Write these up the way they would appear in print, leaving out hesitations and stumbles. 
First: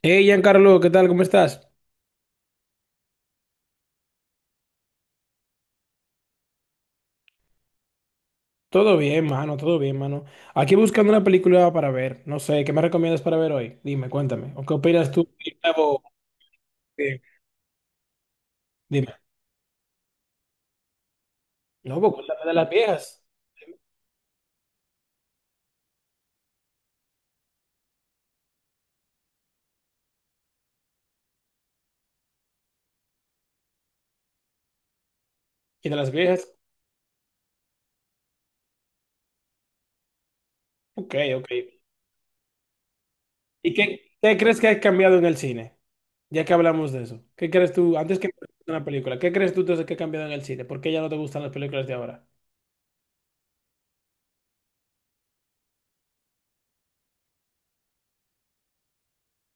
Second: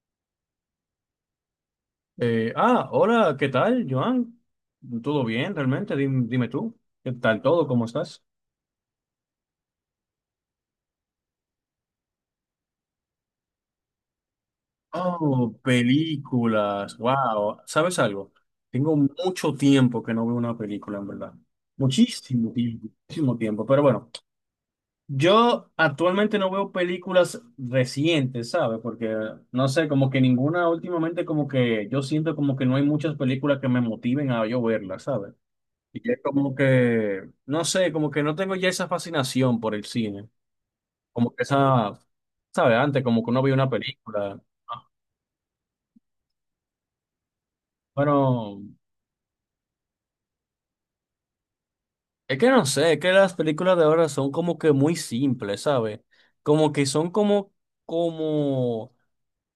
Hey, Giancarlo, ¿qué tal? ¿Cómo estás? Hola, ¿qué tal, Joan? ¿Todo bien, realmente? Dime, tú, ¿qué tal todo? ¿Cómo estás? Todo bien, mano, todo bien, mano. Aquí buscando una película para ver. No sé, ¿qué me recomiendas para ver hoy? Dime, cuéntame. ¿O qué opinas tú Oh, del nuevo? películas, Eh, wow. ¿Sabes algo? Tengo Dime. mucho tiempo que no veo una película, en verdad. No, pues cuéntame Muchísimo de las tiempo, viejas. muchísimo tiempo. Pero bueno, yo actualmente no veo películas recientes, ¿sabes? Porque, no sé, como que ninguna últimamente, como que yo siento como que no hay muchas películas que me motiven a yo verlas, ¿sabes? ¿Y de Y las es viejas? como que, no sé, como que no tengo ya esa fascinación por el cine. Ok, Como que ok. esa, ¿sabes? Antes, como que uno veía una ¿Y qué, película, qué ¿no? crees que ha cambiado en el cine? Ya que hablamos de eso. ¿Qué crees tú, antes que me cuentes Bueno, una película, qué crees tú entonces que ha cambiado en el cine? ¿Por qué ya no te gustan las películas de ahora? es que no sé, es que las películas de ahora son como que muy simples, ¿sabes? Como que son como,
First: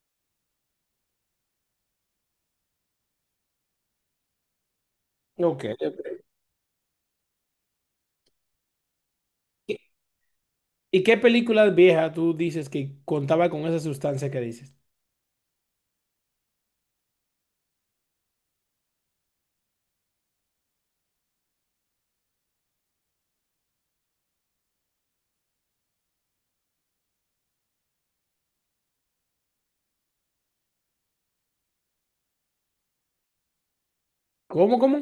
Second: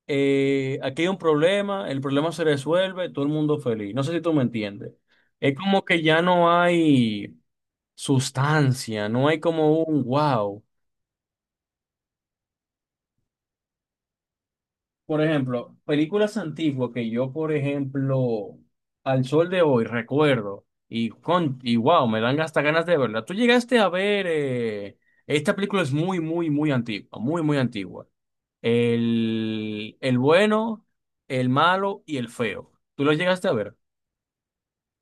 aquí hay un problema, el problema se resuelve, todo el mundo feliz. No sé si tú me entiendes. Es Ok, como que ok. ya no hay sustancia, no hay ¿Y como un wow. Qué película vieja tú dices que contaba con esa sustancia que dices? Por ejemplo, películas antiguas que yo, por ejemplo, al sol de hoy recuerdo y con y wow, me dan hasta ganas de verla. Tú llegaste a ver esta película es muy, muy, muy antigua, muy, muy antigua. El bueno, el malo y el feo. ¿Tú lo llegaste a ver? ¿Cómo, cómo?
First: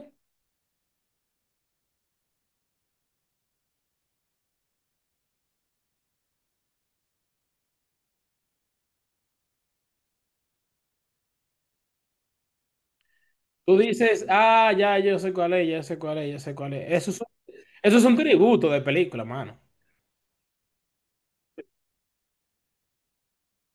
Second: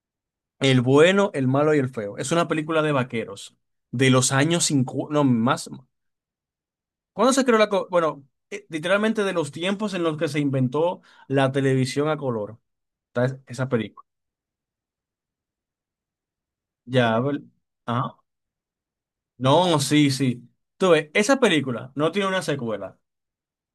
El bueno, el malo y el feo. Es una película de vaqueros de los años 50, no, más. ¿Cuándo se creó la... co- Bueno, literalmente de los tiempos en los que se inventó la televisión a color. Esa Tú película. dices, ah, ya, yo sé cuál es, ya sé cuál es, ya sé cuál es. Eso Ya, son, ¿ver- esos son ah, tributo de película, mano. no, sí, sí. Tú ves, esa película no tiene una secuela,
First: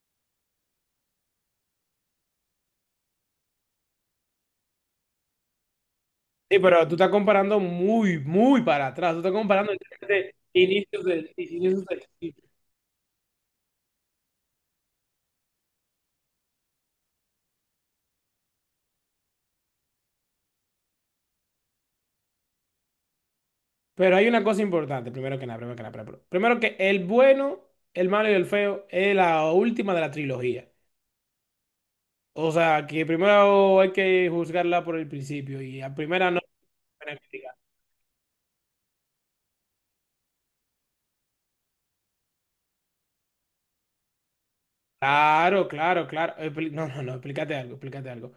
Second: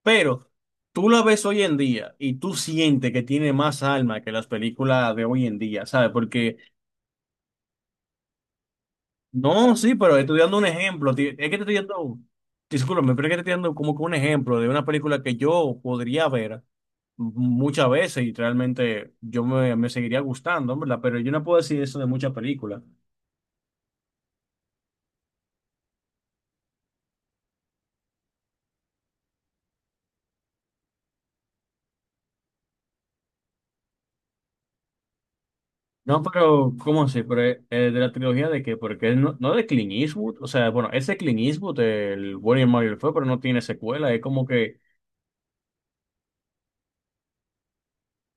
pero tú la ves hoy en día y tú sientes que tiene más alma que las películas de hoy en día, ¿sabes? Porque Sí, pero tú estás comparando muy, muy para atrás. Tú estás comparando no, sí, pero de estoy dando un ejemplo. Es que te estoy inicios del dando, siglo. discúlpame, pero es que te estoy dando como que un ejemplo de una película que yo podría ver muchas veces y realmente yo me seguiría gustando, ¿verdad? Pero yo no puedo decir eso de muchas películas. Pero hay una cosa importante, primero que nada, primero que nada. Primero que el bueno, el malo y el feo es la última de la trilogía. O sea, que primero hay que juzgarla por el principio y a No, primera no se pero, ¿cómo puede así? Pero, criticar. ¿De la trilogía de qué? Porque él no de Clint Eastwood, o sea, bueno, ese Clint Eastwood, el bueno y el malo y el feo, pero no tiene secuela, es como que, Claro, claro, claro. Expli- No, no, no, explícate algo, explícate algo.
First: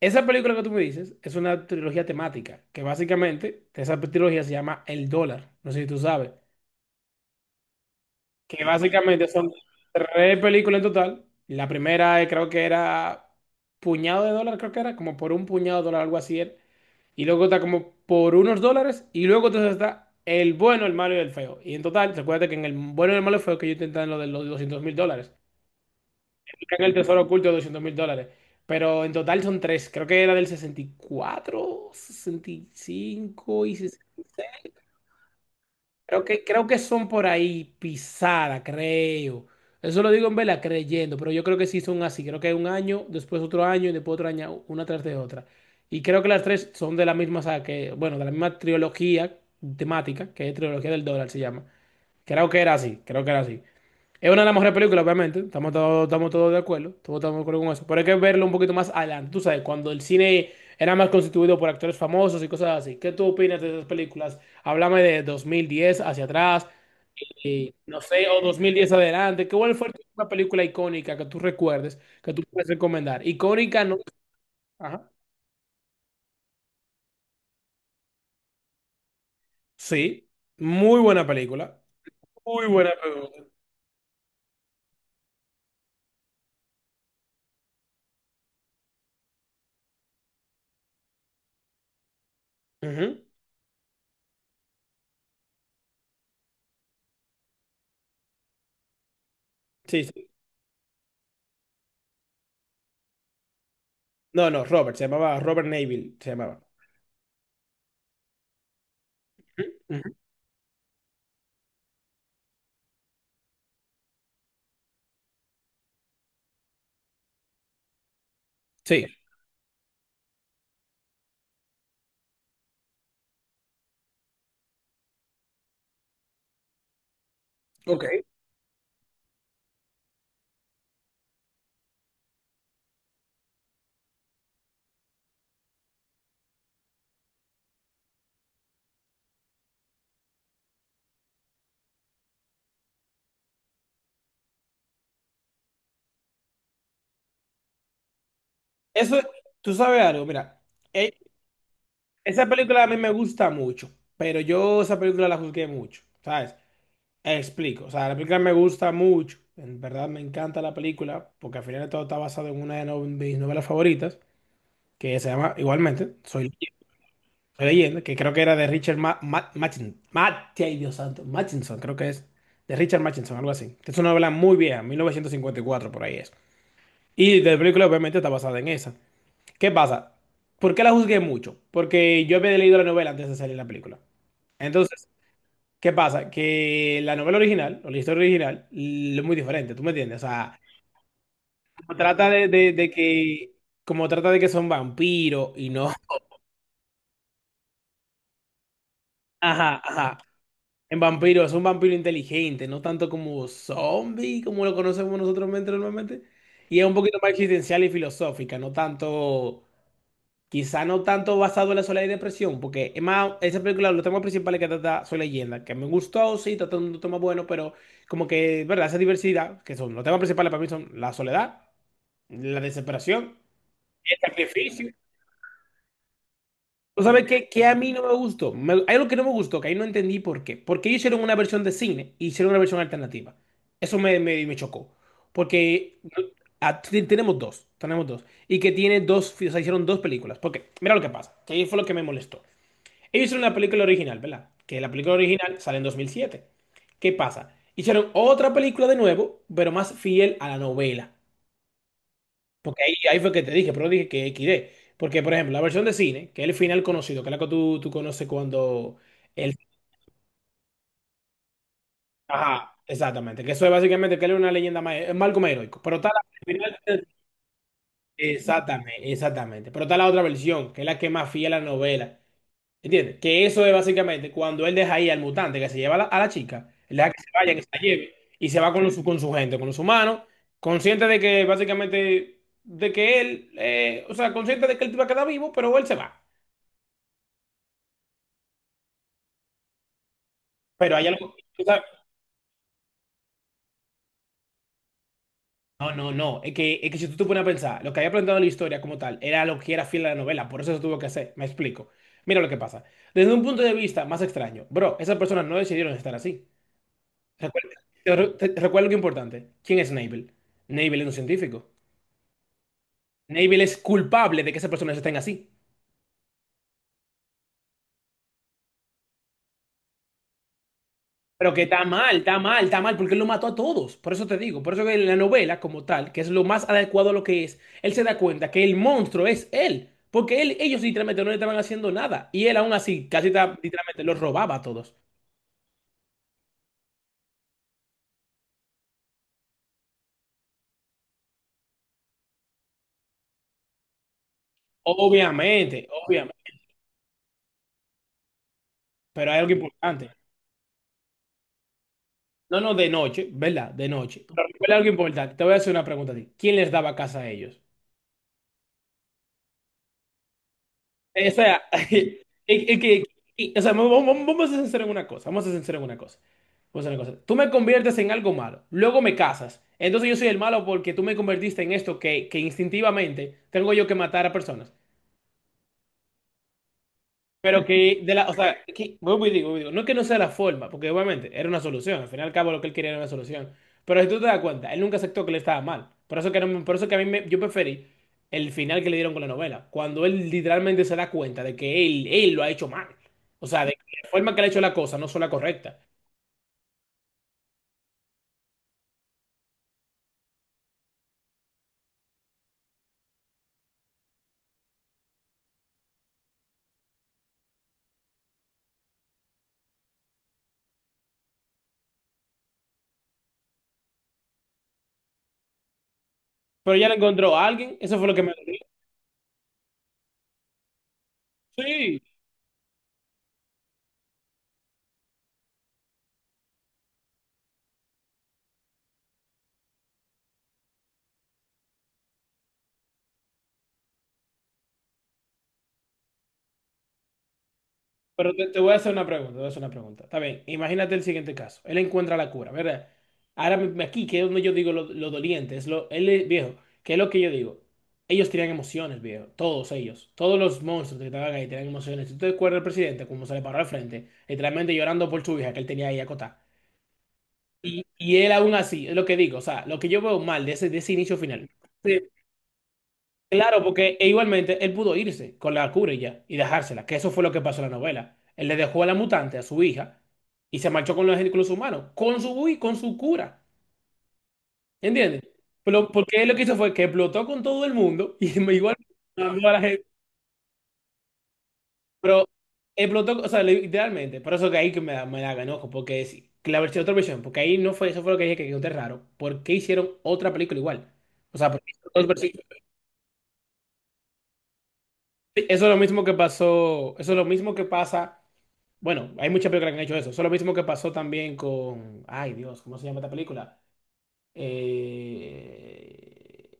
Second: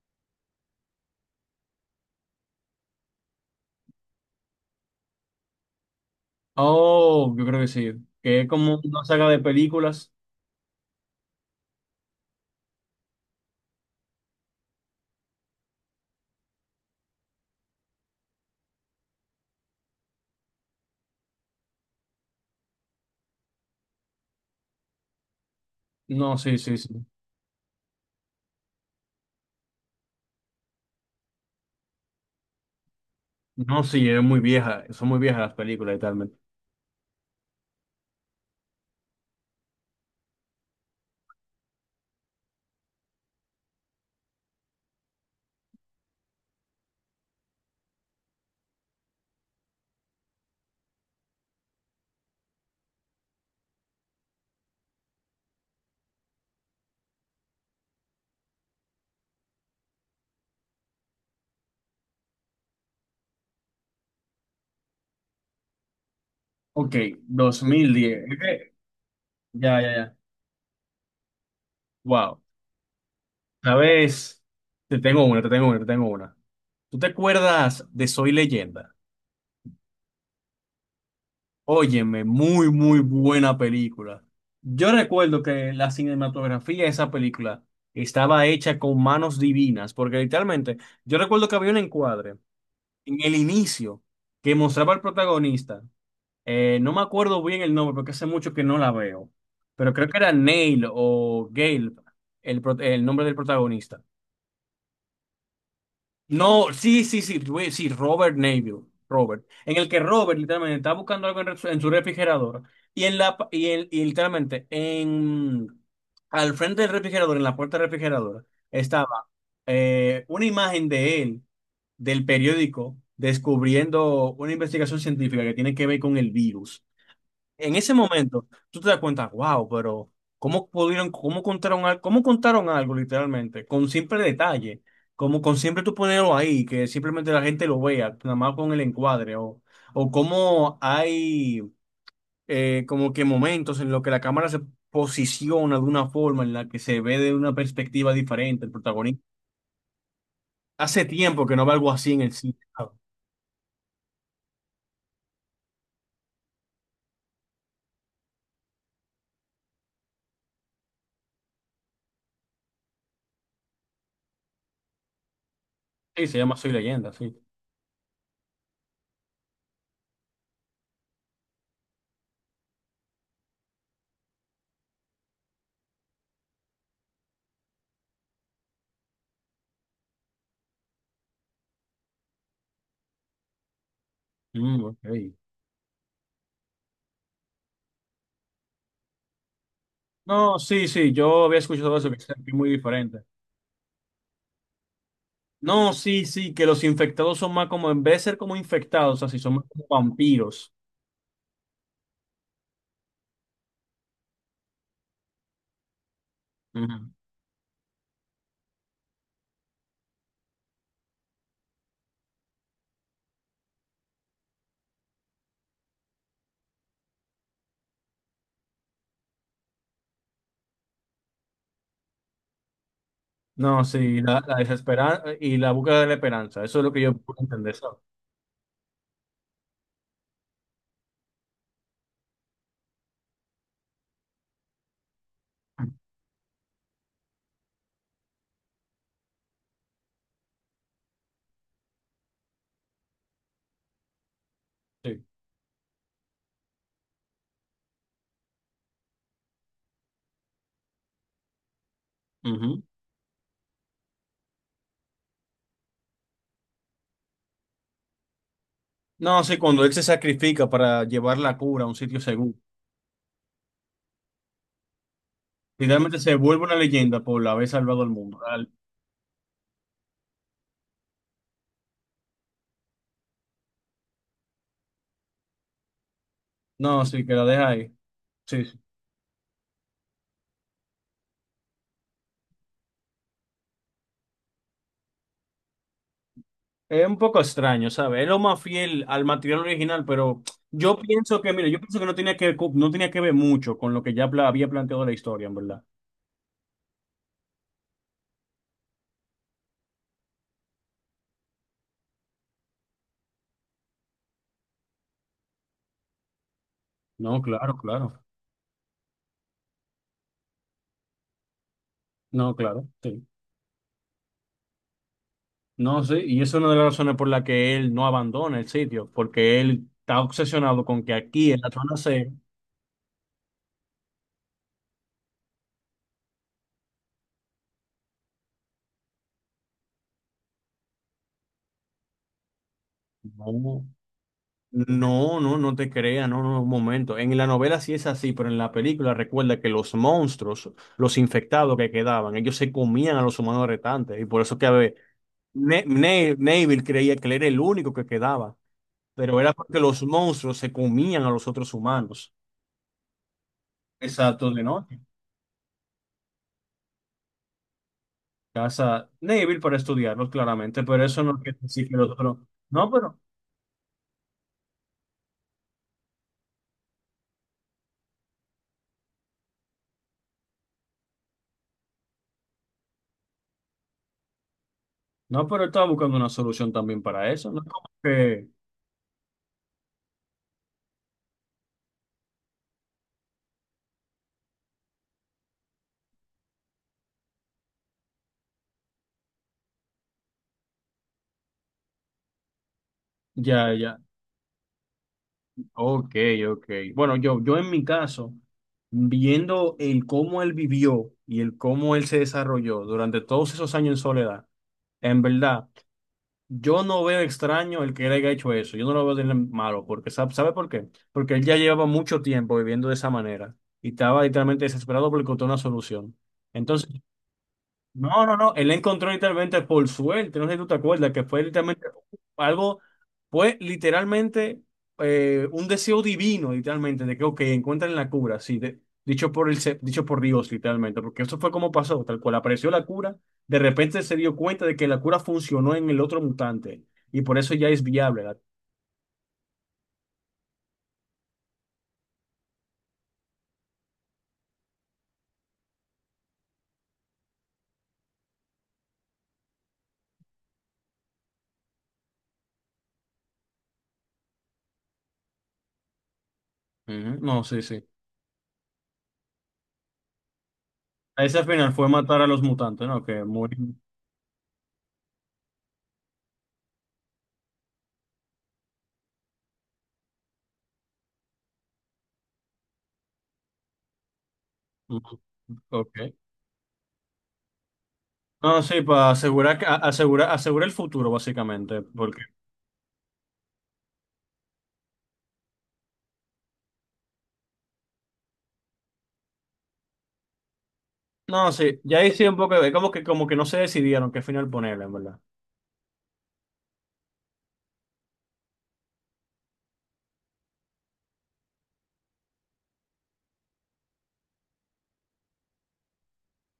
Esa película que tú me dices es una trilogía temática, que básicamente esa trilogía se llama El Dólar, no sé si tú sabes, oh, yo creo que sí, que es que como una básicamente saga de son películas. tres películas en total. La primera, creo que era puñado de dólar, creo que era, como por un puñado de dólar, algo así era. Y luego está como por unos dólares, y luego entonces está el bueno, el malo y el feo. Y en total, recuerda que en el bueno, el malo y el feo que yo intenté en lo de los $200,000. No, sí, sí, Creo que el sí. tesoro oculto $200,000. Pero en total son tres. Creo que era del 64 sesenta y No, 66. sí, es muy vieja, son muy viejas las películas y Creo que son por ahí pisada, creo. Eso lo digo en vela creyendo, pero yo creo que sí son así. Creo que un año, después otro año y después otro año, una tras de otra. Y creo que las tres son de la misma saga, que, bueno, de la misma trilogía temática, que es trilogía del dólar se llama. Creo que era así, creo que era así. Es una de las mejores películas, obviamente. Estamos todos de acuerdo. Todos estamos de acuerdo con eso. Pero hay que verlo un poquito más adelante. Tú sabes, cuando el cine era más constituido por actores famosos y cosas así. ¿Qué tú opinas de esas películas? Háblame de 2010 hacia atrás, dos y mil no diez. sé, o dos mil diez adelante. ¿Qué cuál Ya, fue ya, ya. una película icónica que tú recuerdes, que Wow. tú puedes recomendar? Icónica, no. ¿Sabes? Te Ajá. tengo una, te tengo una, te tengo una. ¿Tú te acuerdas de Soy Leyenda? Sí. Muy buena película. Óyeme, Muy muy, buena muy película. buena película. Yo recuerdo que la cinematografía de esa película estaba hecha con manos divinas, porque literalmente, yo recuerdo que había un encuadre Ujú. en el inicio que mostraba al protagonista. No me acuerdo bien el nombre porque hace mucho que no la veo, pero Sí, creo que sí. era Neil o Gale, el nombre del protagonista. No, no, Robert. Se llamaba Robert Neville. Se llamaba. No, sí, sí, sí, güey, sí, Robert Neville, Robert, Ujú, en el que ujú. Robert literalmente está buscando algo en su refrigerador y en la pa- y, en- y literalmente en al frente del refrigerador, en la puerta del refrigerador, Sí. estaba una imagen de él del periódico descubriendo una investigación científica que tiene que ver con el virus. En ese Ok. momento, tú te das cuenta, wow, pero ¿cómo pudieron, cómo contaron algo literalmente? Con simple detalle, como con siempre tú ponerlo ahí, que simplemente la gente lo vea, nada más con el encuadre, o cómo hay como que momentos en los que la cámara se posiciona de una forma en la que se ve de una perspectiva diferente el Eso, protagonista. tú sabes algo, mira, Hace eh, tiempo que no veo algo así en el esa cine. película a Ah, mí me gusta mucho, pero yo esa película la juzgué mucho, ¿sabes? Explico, o sea, la película me gusta mucho, en verdad me encanta la película, porque al final de todo está basado en una de no- mis novelas favoritas, que se llama igualmente, sí, se Soy, llama Soy Leyenda, Leyenda, sí. Soy Leyenda, que creo que era de Richard Ma Ma- Machin- Mate- ay, Dios santo, Machinson, creo que es, de Richard Machinson, algo así. Es una novela muy vieja, 1954 por ahí es. Y la película obviamente está basada en esa. ¿Qué pasa? ¿Por qué la juzgué mucho? Porque yo había leído la novela antes de salir la película. Mm, ok. Entonces, ¿qué pasa? Que la novela original, o la historia original, l- es muy diferente, ¿tú me entiendes? O No, sea, sí, sí, yo había escuchado como eso, que es trata muy de diferente. que, como trata de que son vampiros y no, No, sí, sí, que los infectados son más como, en vez de ser como infectados, así son más ajá, como ajá, vampiros. en vampiro es un vampiro inteligente, no tanto como zombie, como lo conocemos nosotros mente- normalmente, y es un Ujú. poquito más existencial y filosófica, no tanto. Quizá no tanto basado en la soledad y depresión, porque es más, esa película, los temas principales que trata son leyenda, que me gustó, sí, trata un tema bueno, pero como que, ¿verdad? Esa diversidad, que son los temas principales para mí son la soledad, la desesperación, No, el sí, la sacrificio. desesperanza y la búsqueda de la esperanza, eso es lo que ¿Tú yo sabes puedo qué? Que entender, a mí ¿sabes? no me gustó. Me- hay algo que no me gustó, que ahí no entendí por qué. Porque ellos hicieron una versión de cine y hicieron una versión alternativa. Eso me chocó. Porque no, ah, t- tenemos dos, tenemos dos. Y que tiene dos, o sea, hicieron dos películas. Porque, mira lo que pasa, que ahí fue lo que me molestó. Ellos hicieron la película original, ¿verdad? Que la película Sí. original sale en 2007. ¿Qué pasa? Hicieron otra película de nuevo, pero más fiel a la novela. Ujú. Porque ahí, ahí fue que te dije, pero dije que XD. Porque, por ejemplo, la versión de cine, que es el final conocido, que es la que tú conoces cuando... No, El... sí, cuando él se sacrifica para llevar la cura a un sitio seguro, Ajá, exactamente. Que eso es básicamente que él es una leyenda más... Es Malcolm heroico. Pero está literalmente la... se vuelve una leyenda por haber salvado al mundo. Exactamente, exactamente. Pero está la otra versión, que es la que es más fiel a la novela. ¿Entiendes? Que eso es básicamente cuando él deja ahí al mutante que se lleva a la chica, él No, deja que sí, se que la vaya, que deja se la ahí. lleve, y se Sí, va sí. Con su gente, con los humanos, consciente de que básicamente, de que él, o sea, consciente de que él va a quedar vivo, pero él se va. Es un poco extraño, ¿sabes? Es lo más fiel al material original, pero Pero yo hay algo, pienso que, o mira, yo sea, pienso que no tenía que, no tenía que ver mucho con lo que ya había planteado la historia, en verdad. no, no, no, es que si tú te pones a pensar, lo que había planteado la historia como tal era lo que era fiel a la novela, por eso se tuvo que hacer, me explico. Mira lo que pasa. Desde un punto de vista más extraño, bro, esas personas no decidieron estar así. No, Recuerda, claro, te claro. re- te- recuerda algo importante. ¿Quién es Navel? Navel es un científico. No, claro, sí. Navel es culpable de que esas personas estén así. No, sí, y eso es una de las razones por la que él no abandona el sitio, porque él está obsesionado con que aquí Pero en que la está zona mal, C, está mal, está mal, porque él lo mató a todos. Por eso te digo, por eso que en la novela como tal, que es lo más adecuado a lo que es, él se da cuenta que el monstruo es él. Porque él, ellos literalmente no le estaban haciendo nada. Y él aún así, casi ta- no, literalmente, los robaba a todos. no te creas, no, no, un momento. En la novela sí es así, pero en la película recuerda que los monstruos, los infectados que quedaban, ellos se comían a los humanos restantes, y por eso que a ver, Obviamente, obviamente. Neville creía que él era el único que quedaba, Pero pero hay algo era porque los importante. monstruos se comían a los otros humanos. No, no, de noche, ¿verdad? De noche. Pero Exacto, de recuerda algo noche. importante. Te voy a hacer una pregunta a ti. ¿Quién les daba casa a ellos? Casa débil para estudiarlos, claramente, pero eso O no quiere sea, decir que los eh, otros. eh, No, no, que- pero, que- o sea, vamos, vamos- vamos a ser sinceros en una cosa, vamos a ser sinceros en una cosa. Vamos a hacer una cosa. Tú me conviertes en algo malo, luego me casas. Entonces yo soy el malo porque tú me convertiste en esto que instintivamente tengo yo que matar a personas. no, pero estaba buscando una solución también para eso. No Pero es como que, de la, o que sea, que, vuelvo y digo, no es que no sea la forma, porque obviamente era una solución, al final y al cabo lo que él quería era una solución. Pero si tú te das cuenta, él nunca aceptó que le estaba mal. Por eso que, no me- por eso que a mí me- yo preferí el final que le dieron con la novela, cuando él literalmente se da cuenta de que él lo ha hecho mal. O sea, ya, de que ya. la forma que le ha hecho la cosa no fue la correcta. Ok, ok. Bueno, yo en mi caso, viendo el cómo él vivió y el cómo él se desarrolló durante todos esos años en soledad, en verdad, yo no veo extraño el que él haya hecho eso. Yo no lo veo de malo, porque ¿sabe, sabe por qué? Porque él ya llevaba mucho tiempo viviendo de esa manera y estaba literalmente desesperado por encontrar una solución. Pero Entonces, ya le encontró a alguien, eso fue lo que no, me no, no, dolió. él la encontró literalmente por suerte, no sé si tú te acuerdas, que fue literalmente Sí, algo, fue literalmente un deseo divino, literalmente, de que, ok, encuentren la cura, sí, dicho por el, dicho por Dios, literalmente, porque eso fue como pasó, tal cual, apareció la cura, de repente se dio cuenta de que la cura funcionó en el otro mutante, y por eso ya es viable. pero te voy a hacer una pregunta, te voy a hacer una pregunta. Está bien, imagínate el siguiente caso. Él encuentra la cura, ¿verdad? Ahora me- aquí, que es donde yo digo lo doliente, es lo, él es viejo, que es lo que yo digo. Ellos tenían emociones, viejo, todos ellos, todos los monstruos que estaban ahí tenían emociones. Si tú te acuerdas del presidente, como se le paró al frente, literalmente llorando por su hija que él tenía ahí acotada. Ujú, no, sí, sí. Y él aún así, es lo que digo, o sea, lo que yo veo mal de ese inicio Ese final. final fue matar a los mutantes, ¿no? Que muy... Claro, porque e igualmente él pudo irse con la cura y ya y dejársela, que eso fue lo que pasó en la novela. Él le dejó a la mutante, a su hija, y se marchó con los humanos, con su, y con su cura. ujú, ¿Entiendes? Pero, ok. porque él lo que hizo fue que explotó con todo el mundo y No, igual sí, para mandó a asegurar, la gente. asegurar, asegurar el futuro, básicamente, porque... Pero explotó, o sea, literalmente. Por eso que ahí que me da enojo, porque es la versión, otra versión, porque ahí no fue, eso fue lo que dije que quedó raro. ¿Por qué hicieron otra película igual? O no, sea, ¿por qué sí, hicieron ya dos ahí sí un versiones? poco, es como que no se decidieron qué final ponerle, en verdad. Sí, eso es lo mismo que pasó, eso es lo mismo que pasa. Bueno, hay muchas películas que han hecho eso. Eso es lo mismo que pasó también con. Ay, Dios, ¿cómo se llama esta película? Eh,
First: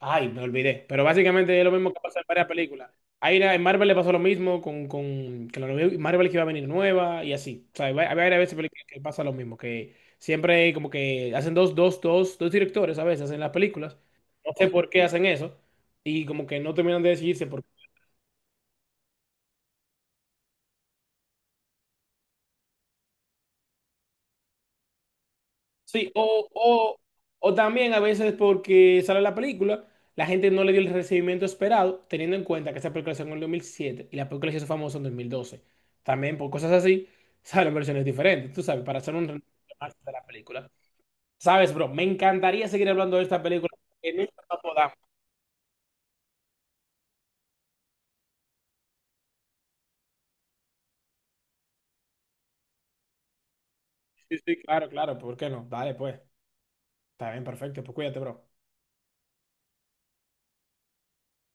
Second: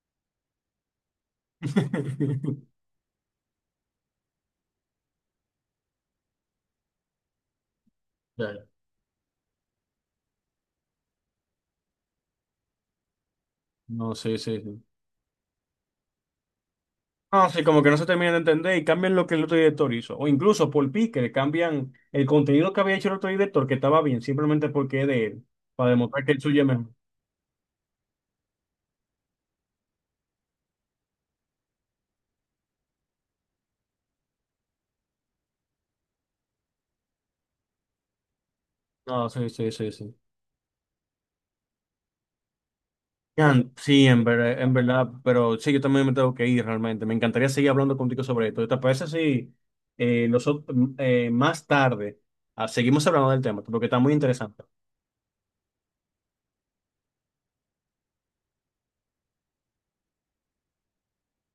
Ay, me olvidé. Pero básicamente es lo mismo que pasa en varias películas. Hay una- en Marvel le pasó lo mismo con que la nueva- Marvel que iba a venir nueva y así. O sea, hay va- hay varias Ya, veces ya. películas que pasa lo mismo. Que siempre como que hacen dos directores a veces en las películas. No, sí, No sí, sé sí. por qué hacen eso. Y como que no terminan de decidirse. No, sí, como que no se termina de entender y cambian lo que el otro director hizo. O incluso por Pique, cambian el contenido que había hecho el otro director, que estaba bien, simplemente porque es de él, para Sí, demostrar que el suyo es mejor. O también a veces porque sale la película, la gente no le dio el recibimiento esperado, teniendo en cuenta que esa película salió en el 2007 y la película se hizo famosa en 2012. También por cosas así, salen versiones diferentes, tú sabes, para hacer un No, resumen sí, sí, sí, de sí. la película. Sabes, bro, me encantaría seguir hablando de esta Yan, película, sí, que nunca la en podamos. verdad, pero sí, yo también me tengo que ir realmente. Me encantaría seguir hablando contigo sobre esto. ¿Te parece si nosotros, más tarde seguimos hablando del tema? Porque está muy Sí, sí, interesante. claro, claro, ¿por qué no? Dale, pues. Está bien, perfecto, pues cuídate, bro.